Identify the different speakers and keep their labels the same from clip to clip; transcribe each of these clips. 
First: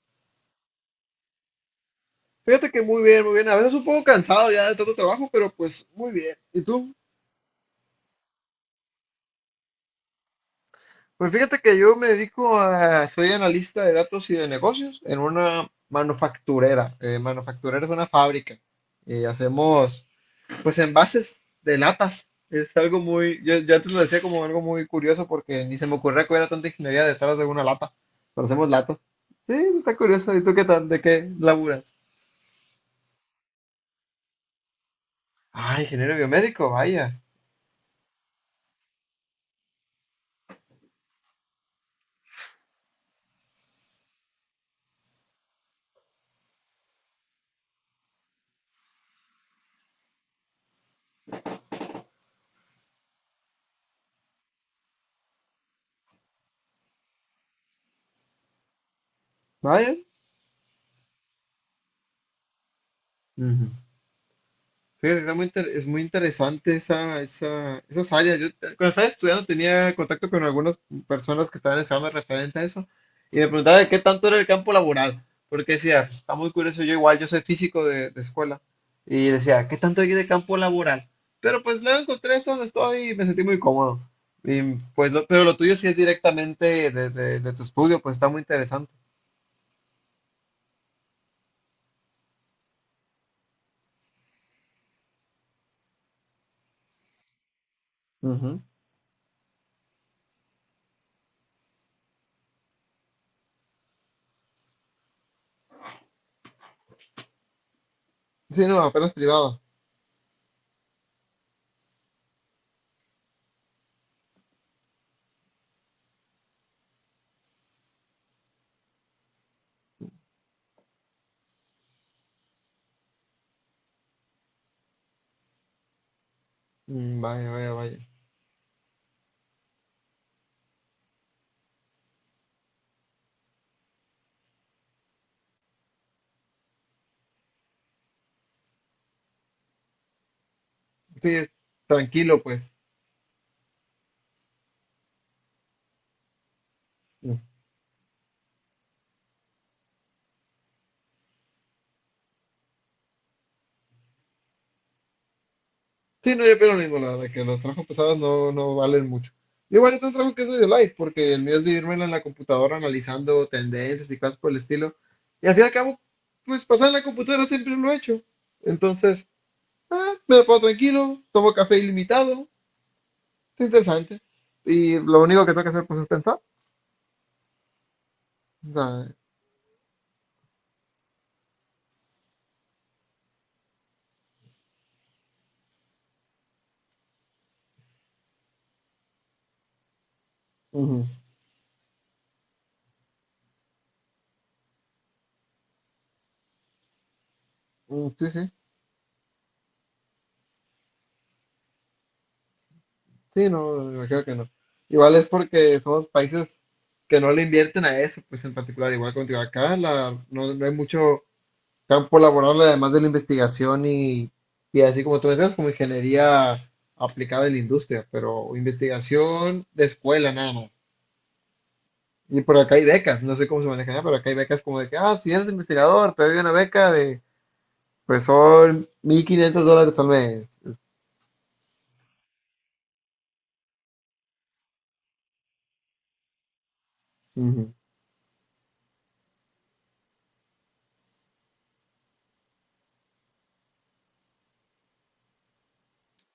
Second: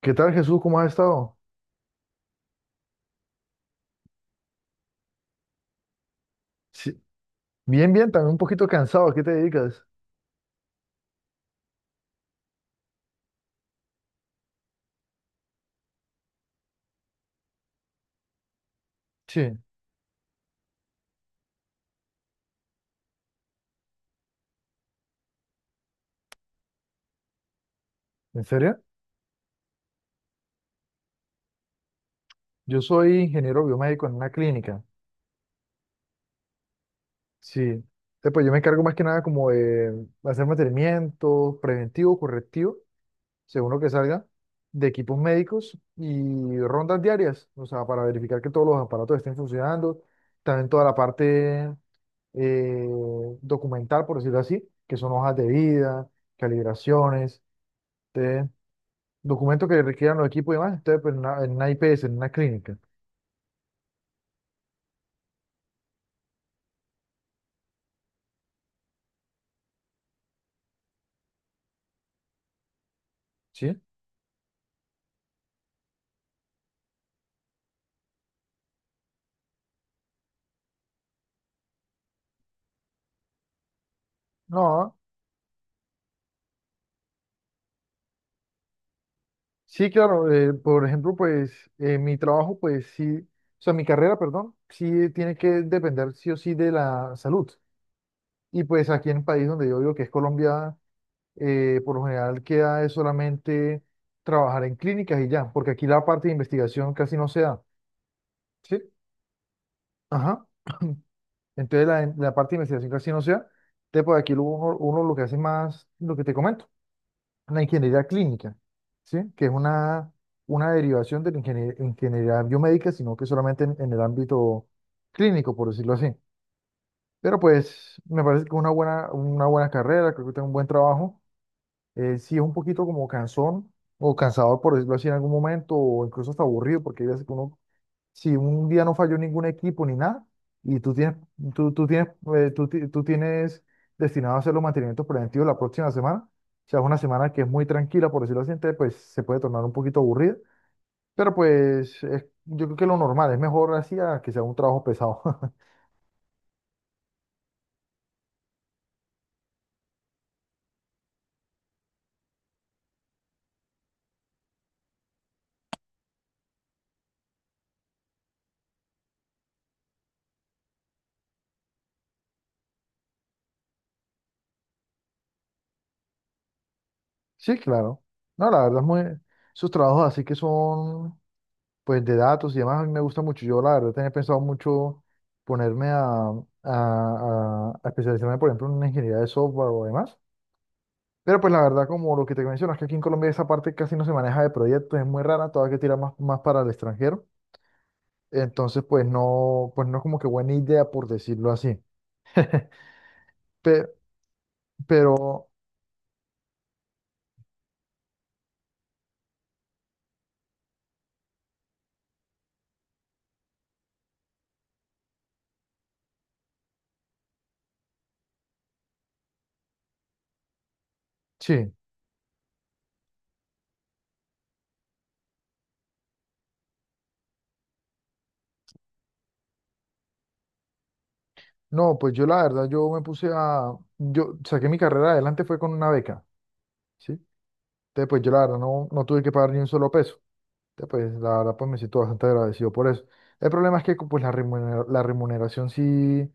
Speaker 1: ¿Qué tal, Jesús? ¿Cómo has estado?
Speaker 2: Fíjate que muy bien, muy bien. A veces un poco cansado ya de tanto trabajo, pero pues muy bien. ¿Y tú?
Speaker 1: Sí. Bien, bien, también un poquito cansado. ¿A qué te dedicas?
Speaker 2: Pues fíjate que yo me dedico a, soy analista de datos y de negocios en una manufacturera. Manufacturera es una fábrica y
Speaker 1: Sí.
Speaker 2: hacemos pues envases de latas. Es algo muy, yo antes lo decía como algo muy curioso porque ni se me ocurría que hubiera tanta ingeniería detrás de una lata,
Speaker 1: ¿En
Speaker 2: pero hacemos
Speaker 1: serio?
Speaker 2: latas. Sí, está curioso. ¿Y tú qué tal? ¿De qué laburas?
Speaker 1: Yo soy ingeniero biomédico en una clínica.
Speaker 2: Ah, ingeniero biomédico, vaya,
Speaker 1: Sí. Pues yo me encargo más que nada como de hacer mantenimiento preventivo, correctivo, según lo que salga, de equipos médicos y rondas diarias, o sea, para verificar que todos los aparatos estén funcionando. También toda la parte eh, documental, por decirlo así, que son hojas de vida, calibraciones. ¿Sí? Documentos que
Speaker 2: vaya.
Speaker 1: requieran los equipos y demás. Entonces pues, en una IPS, en una clínica.
Speaker 2: Ujú. Fíjate, es muy interesante esas áreas. Cuando estaba estudiando tenía contacto con algunas personas que estaban estudiando referente a eso y me
Speaker 1: ¿Sí?
Speaker 2: preguntaba de qué tanto era el campo laboral, porque decía, "Pues, está muy curioso, yo igual, yo soy físico de, escuela y decía, ¿qué tanto hay de campo laboral? Pero pues luego encontré esto donde estoy y me sentí muy cómodo. Y,
Speaker 1: No,
Speaker 2: pues, pero lo tuyo sí es directamente de tu estudio, pues está muy interesante.
Speaker 1: sí, claro, por ejemplo, pues mi trabajo, pues sí, o sea, mi carrera, perdón, sí tiene que depender sí o sí de la salud.
Speaker 2: Ujú.
Speaker 1: Y pues aquí en el país donde yo vivo, que es Colombia, por lo general queda es solamente trabajar en clínicas y ya, porque aquí la parte de investigación casi no se da.
Speaker 2: Sí,
Speaker 1: ¿Sí?
Speaker 2: no, apenas privado.
Speaker 1: Ajá. Entonces la parte de investigación casi no se da. Entonces, pues aquí lo- uno lo que hace más, lo que te comento la ingeniería clínica. ¿Sí? Que es una derivación de la ingeniería biomédica, sino que solamente en el ámbito clínico, por decirlo así.
Speaker 2: Mm,
Speaker 1: Pero
Speaker 2: vaya, vaya, vaya.
Speaker 1: pues me parece que es una buena carrera, creo que tengo un buen trabajo. Sí es un poquito como cansón o cansador, por decirlo así, en algún momento, o incluso hasta aburrido, porque hay veces que uno si un día no falló ningún equipo ni nada, y tú tienes,
Speaker 2: Sí,
Speaker 1: tú, tú tienes,
Speaker 2: tranquilo, pues.
Speaker 1: tú tienes destinado a hacer los mantenimientos preventivos la próxima semana. O sea, es una semana que es muy tranquila, por decirlo así. Entonces, pues se puede tornar un poquito aburrida, pero pues es- yo creo que lo normal, es mejor así a que sea un trabajo pesado.
Speaker 2: Sí, no, yo pienso lo mismo, la verdad, que los trabajos pesados no, no valen mucho. Igual yo tengo un trabajo que es medio light, porque el mío es vivirme en la computadora analizando tendencias y cosas por el estilo. Y al fin y al cabo, pues pasar en la computadora siempre lo he hecho. Entonces, me lo puedo tranquilo, tomo café ilimitado, es interesante. Y lo único que tengo que hacer pues es pensar.
Speaker 1: Sí, claro. No, la
Speaker 2: O
Speaker 1: verdad es muy,
Speaker 2: sea,
Speaker 1: sus trabajos así que son, pues, de datos y demás, a mí me gusta mucho. Yo, la verdad, tenía pensado mucho ponerme a especializarme, por ejemplo, en una ingeniería de software o demás.
Speaker 2: ujú,
Speaker 1: Pero pues la verdad, como lo que te mencionas, que aquí en Colombia esa parte casi no se maneja de proyectos, es muy rara, todavía que tira más, más para el extranjero.
Speaker 2: mm, sí, sí,
Speaker 1: Entonces, pues no es como que buena idea, por decirlo así.
Speaker 2: sí, no,
Speaker 1: Pe-
Speaker 2: me creo que no. Igual es
Speaker 1: pero
Speaker 2: porque somos países que no le invierten a eso, pues en particular, igual contigo acá, la, no, no hay mucho campo laboral, además de la investigación y así como tú decías, como ingeniería aplicada en la industria, pero investigación de escuela nada más.
Speaker 1: sí,
Speaker 2: Y por acá hay becas, no sé cómo se manejan, allá, pero acá hay becas como de que, ah, si eres investigador, te doy una beca de, pues son $1,500 al mes.
Speaker 1: no, pues yo la verdad, yo me puse a, yo saqué mi carrera adelante fue con una beca. ¿Sí?
Speaker 2: Ujú.
Speaker 1: Entonces, pues yo la verdad no, no tuve que pagar ni un solo peso. Ya, pues la verdad, pues me siento bastante agradecido por eso. El problema es que pues, la la remuneración sí,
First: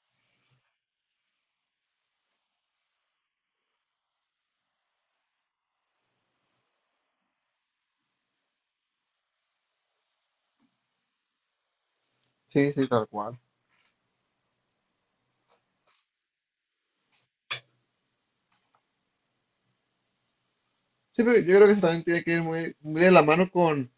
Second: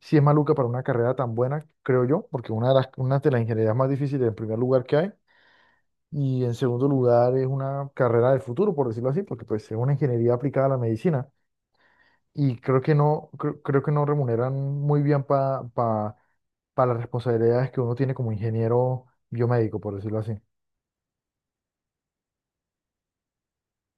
Speaker 1: sí es maluca para una carrera tan buena, creo yo, porque una de las ingenierías más difíciles en primer lugar que hay, y en segundo lugar es una carrera del futuro, por decirlo así, porque pues es una ingeniería aplicada a la medicina, y
Speaker 2: Sí,
Speaker 1: creo
Speaker 2: sí,
Speaker 1: que
Speaker 2: tal
Speaker 1: no,
Speaker 2: cual.
Speaker 1: creo, creo que no remuneran muy bien pa- las responsabilidades que uno tiene como ingeniero biomédico, por decirlo así.
Speaker 2: Sí, pero yo creo que eso también tiene que ir muy, muy de la mano con,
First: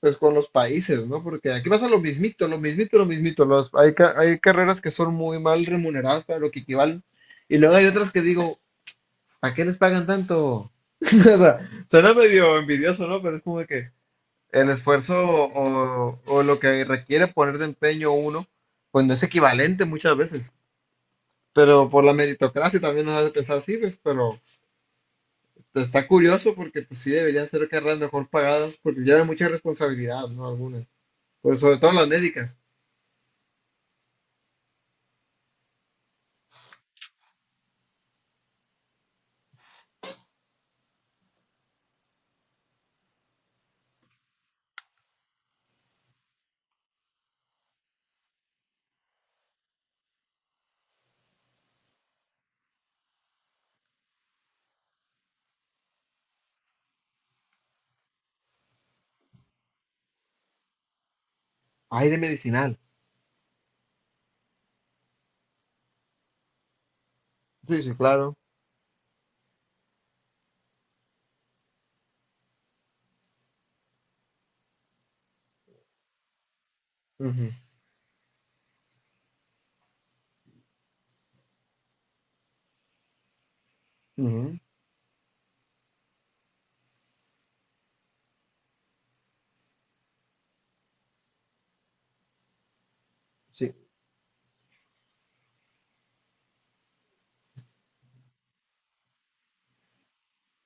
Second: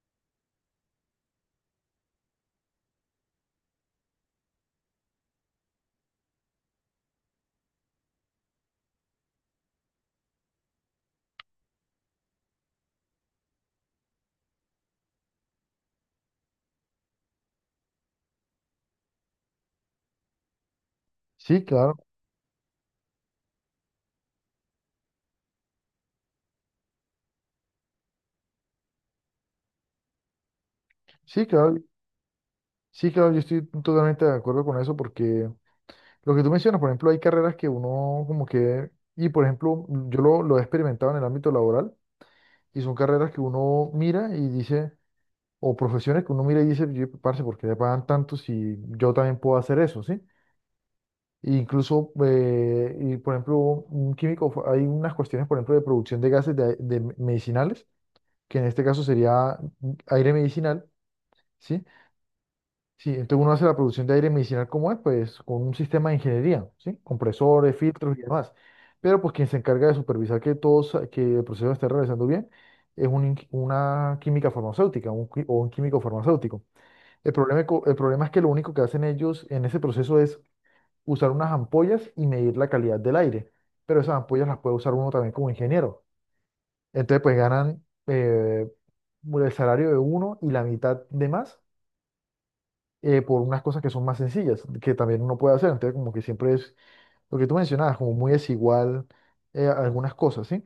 Speaker 2: pues, con los países, ¿no? Porque aquí pasa lo mismito, lo mismito, lo mismito. Hay carreras que son muy mal remuneradas para lo que equivalen. Y luego hay otras que digo, ¿a qué les pagan tanto? O sea, suena medio envidioso, ¿no? Pero es como que el esfuerzo o lo que requiere poner de empeño uno, pues no es equivalente muchas veces.
Speaker 1: Sí,
Speaker 2: Pero
Speaker 1: claro,
Speaker 2: por la meritocracia también nos hace pensar así, pues, pero está curioso porque pues sí deberían ser carreras mejor pagadas porque llevan mucha responsabilidad, ¿no? Algunas.
Speaker 1: sí,
Speaker 2: Pero
Speaker 1: claro,
Speaker 2: sobre todo las médicas.
Speaker 1: sí, claro, yo estoy totalmente de acuerdo con eso porque... Lo que tú mencionas, por ejemplo, hay carreras que uno como que, y por ejemplo, yo lo he experimentado en el ámbito laboral, y son carreras que uno mira y dice, o profesiones que uno mira y dice: "Yo, parce, ¿por qué le pagan tanto si yo también puedo hacer eso, sí?" E incluso, y por ejemplo, un químico, fa- hay unas cuestiones, por ejemplo, de producción de gases de medicinales, que en este caso sería aire medicinal. ¿Sí?
Speaker 2: Hay de medicinal.
Speaker 1: Sí, entonces uno hace la producción de aire medicinal como es, pues con un sistema de ingeniería. ¿Sí? Compresores,
Speaker 2: Sí, sí,
Speaker 1: filtros y
Speaker 2: claro.
Speaker 1: demás. Pero pues quien se encarga de supervisar que todo, que el proceso esté realizando bien es una química farmacéutica, o un químico farmacéutico. El
Speaker 2: Ujú,
Speaker 1: problema, co- el problema es que lo único que hacen ellos en ese proceso es usar unas ampollas y medir la calidad del aire. Pero esas ampollas las
Speaker 2: ujú.
Speaker 1: puede usar uno también como ingeniero. Entonces pues ganan el salario de uno y la mitad de más por unas
Speaker 2: Sí,
Speaker 1: cosas que son más sencillas, que también uno puede hacer. Entonces, como que siempre es lo que tú mencionabas, como muy desigual algunas cosas. ¿Sí?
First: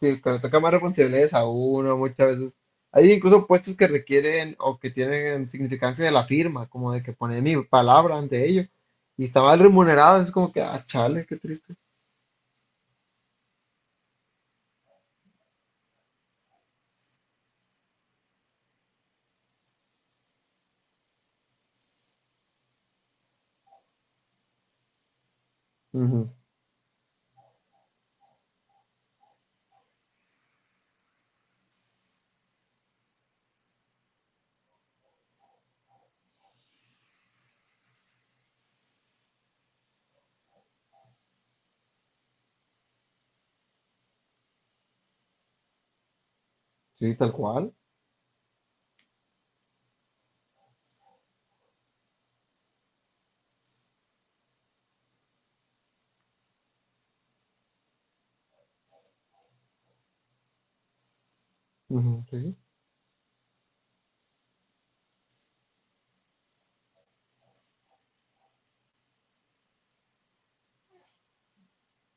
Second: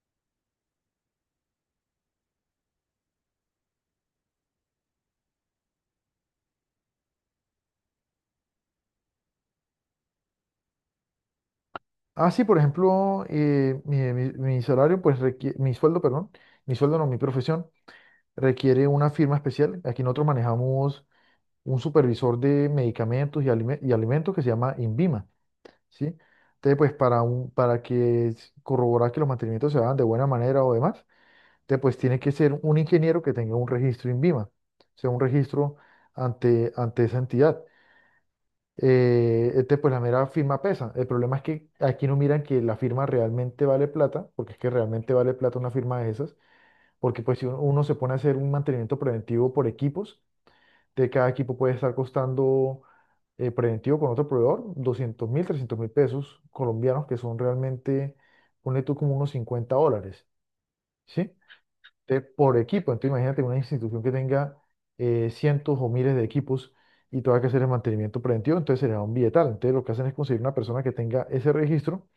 Speaker 2: sí, cuando toca más responsabilidades a uno muchas veces. Hay incluso puestos que requieren o que tienen significancia de la firma, como de que poner mi palabra ante ellos. Y está mal remunerado, es como que, ah, chale, qué triste.
Speaker 1: Ah, sí, por ejemplo, mi salario, pues requiere, mi sueldo, perdón, mi sueldo no, mi profesión, requiere una firma especial. Aquí nosotros manejamos un supervisor de medicamentos y alimentos que se llama INVIMA. ¿Sí?
Speaker 2: Ujú,
Speaker 1: Entonces, pues para que corroborar que los mantenimientos se hagan de buena manera o demás. Entonces, pues tiene que ser un ingeniero que tenga un registro INVIMA, o sea, un registro ante esa entidad. Este, pues la mera firma pesa. El problema es que aquí no miran que la firma realmente vale plata, porque es que realmente vale plata una firma de esas,
Speaker 2: sí,
Speaker 1: porque
Speaker 2: tal
Speaker 1: pues si uno,
Speaker 2: cual.
Speaker 1: uno se pone a hacer un mantenimiento preventivo por equipos, de cada equipo puede estar costando preventivo con otro proveedor, 200.000, 300.000 pesos colombianos, que son realmente, ponle tú como unos 50 dólares. ¿Sí?
Speaker 2: Ujú,
Speaker 1: Entonces, por
Speaker 2: sí.
Speaker 1: equipo, entonces imagínate una institución que tenga cientos o miles de equipos y tenga que hacer el mantenimiento preventivo, entonces será un billetal. Entonces, lo que hacen es conseguir una persona que tenga ese registro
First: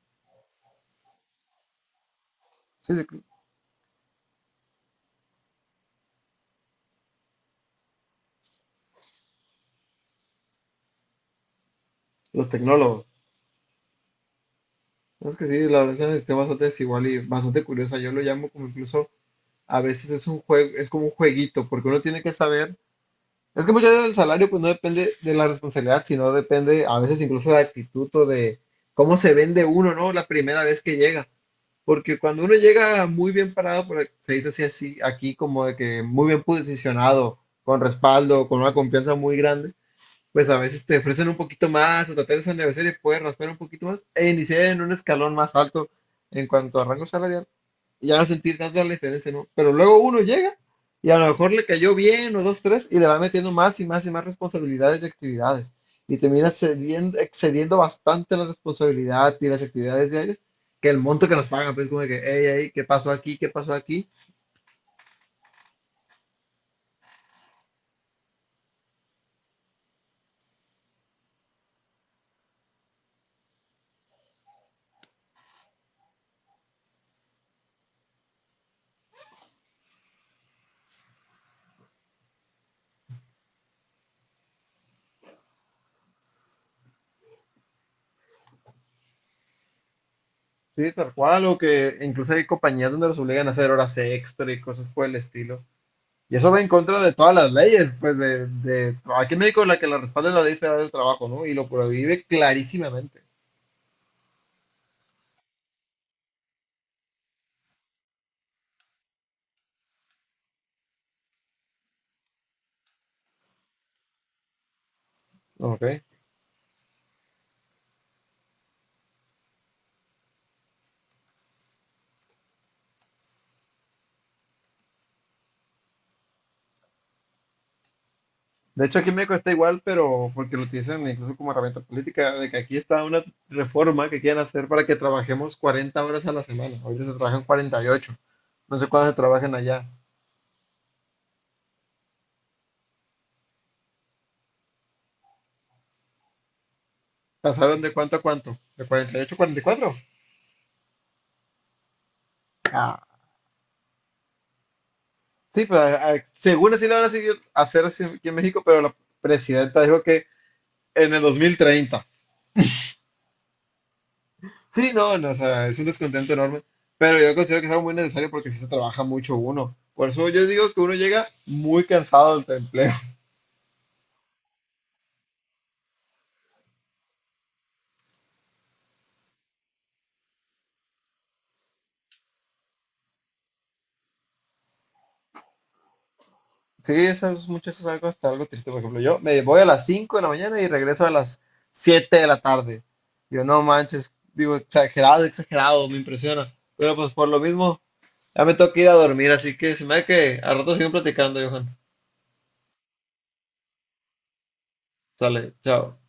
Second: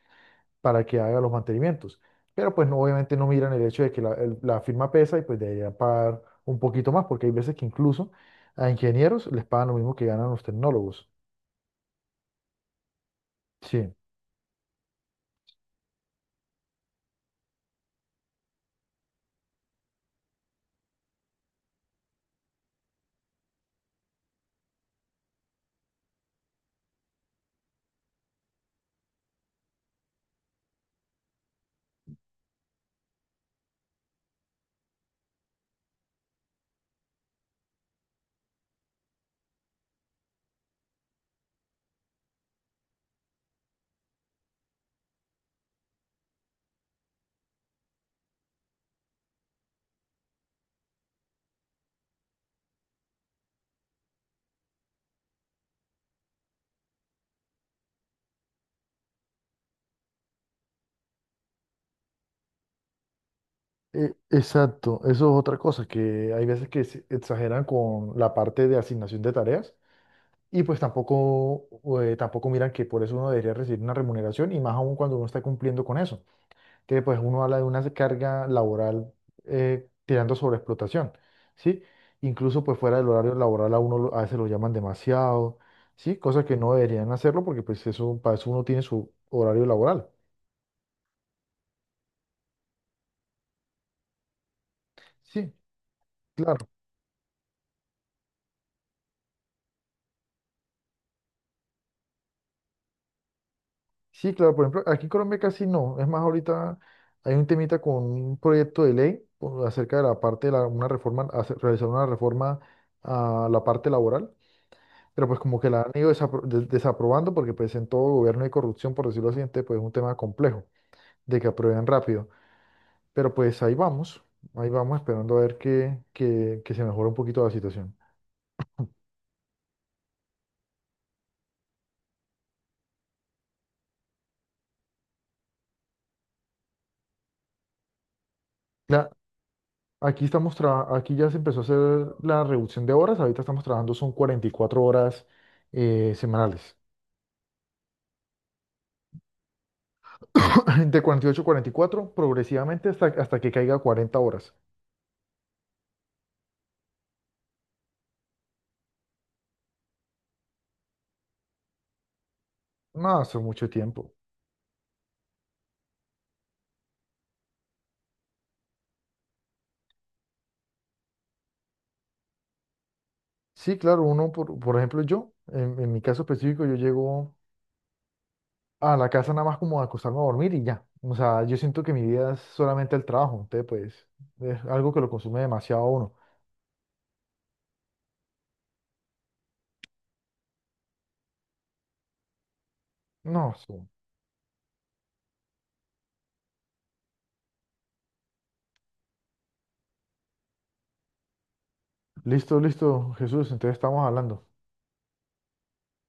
Speaker 1: para que haga los mantenimientos. Pero pues no,
Speaker 2: Sí, sí,
Speaker 1: obviamente
Speaker 2: cl-
Speaker 1: no miran el hecho de que la firma pesa y pues debería pagar un poquito más, porque hay veces que incluso a ingenieros les pagan lo mismo que ganan los tecnólogos.
Speaker 2: Los tecnólogos.
Speaker 1: Sí,
Speaker 2: No, es que sí, la verdad es una historia bastante desigual y bastante curiosa. Yo lo llamo como incluso a veces es un juego, es como un jueguito, porque uno tiene que saber. Es que muchas veces el salario pues no depende de la responsabilidad, sino depende a veces incluso de la actitud o de cómo se vende uno, ¿no? La primera vez que llega. Porque cuando uno llega muy bien parado, se dice así, así aquí como de que muy bien posicionado, con respaldo, con una confianza muy grande, pues a veces te ofrecen un poquito más o tratar de negociar y puedes raspar un poquito más e iniciar en un escalón más alto en cuanto a rango salarial y ya no sentir tanto la diferencia, ¿no? Pero luego uno llega y a lo mejor le cayó bien o dos, tres y le va metiendo más y más y más responsabilidades y actividades y termina excediendo bastante la responsabilidad y las actividades diarias que el monto que nos pagan, pues como de que, hey, hey, ¿qué pasó aquí? ¿Qué pasó aquí?
Speaker 1: exacto. Eso es otra cosa, que hay veces que se exageran con la parte de asignación de tareas. Y pues tampoco miran que por eso uno debería recibir una remuneración y más aún cuando uno está cumpliendo con eso, que pues uno habla de una carga laboral tirando sobre explotación. ¿Sí? Incluso pues fuera del horario laboral a uno a veces lo llaman demasiado. ¿Sí? Cosas que no deberían hacerlo porque pues eso, para eso uno tiene su horario laboral.
Speaker 2: Sí, tal cual, o que incluso hay compañías donde los obligan a hacer horas extra y cosas por el
Speaker 1: ¿Sí?
Speaker 2: estilo. Y eso va en
Speaker 1: Claro.
Speaker 2: contra de todas las leyes, pues de aquí en México la que la respalda es la ley federal del trabajo, ¿no? Y lo prohíbe clarísimamente.
Speaker 1: Sí, claro, por ejemplo, aquí en Colombia casi no. Es más, ahorita hay un temita con un proyecto de ley acerca de la parte de una reforma, realizar una reforma a la parte laboral, pero pues como que la
Speaker 2: Ok.
Speaker 1: han ido desaprobando porque pues en todo gobierno hay corrupción, por decirlo así, entonces pues es un tema complejo de que aprueben rápido. Pero pues ahí vamos esperando a ver que, que se mejore un poquito la situación.
Speaker 2: De hecho, aquí en México está igual, pero porque lo utilizan incluso como herramienta política, de que aquí está una reforma que quieren hacer para que trabajemos 40 horas a la semana. Ahorita se trabajan 48. No sé
Speaker 1: La-
Speaker 2: cuántas se trabajan allá.
Speaker 1: Aquí ya se empezó a hacer la reducción de horas, ahorita estamos trabajando son 44 horas semanales.
Speaker 2: ¿Pasaron de cuánto a cuánto? ¿De 48 a 44?
Speaker 1: De 48 a 44 progresivamente
Speaker 2: Ah,
Speaker 1: hasta que caiga a 40 horas.
Speaker 2: sí, pues según así lo van a seguir hacer así aquí en México, pero la presidenta dijo que en el 2030.
Speaker 1: No, hace mucho tiempo.
Speaker 2: Sí, no, no, o sea, es un descontento enorme, pero yo considero que es algo muy necesario porque sí se trabaja mucho uno. Por eso yo digo que uno llega muy cansado del empleo.
Speaker 1: Sí, claro, uno, por ejemplo, yo, en mi caso específico, yo llego a la casa nada más como a acostarme a dormir y ya. O sea, yo siento que mi vida es solamente el trabajo. Entonces, pues, es algo que lo consume demasiado a uno.
Speaker 2: Sí, eso es mucho, eso es algo, hasta algo triste. Por ejemplo, yo me voy a las 5 de la mañana y regreso a las 7 de la tarde.
Speaker 1: No,
Speaker 2: Yo no
Speaker 1: sí.
Speaker 2: manches, digo, exagerado, exagerado, me impresiona. Pero pues por lo mismo, ya me toca ir a dormir, así que se me da que al rato siguen platicando, Johan.
Speaker 1: Listo, listo, Jesús, entonces estamos hablando.
Speaker 2: Sale, chao.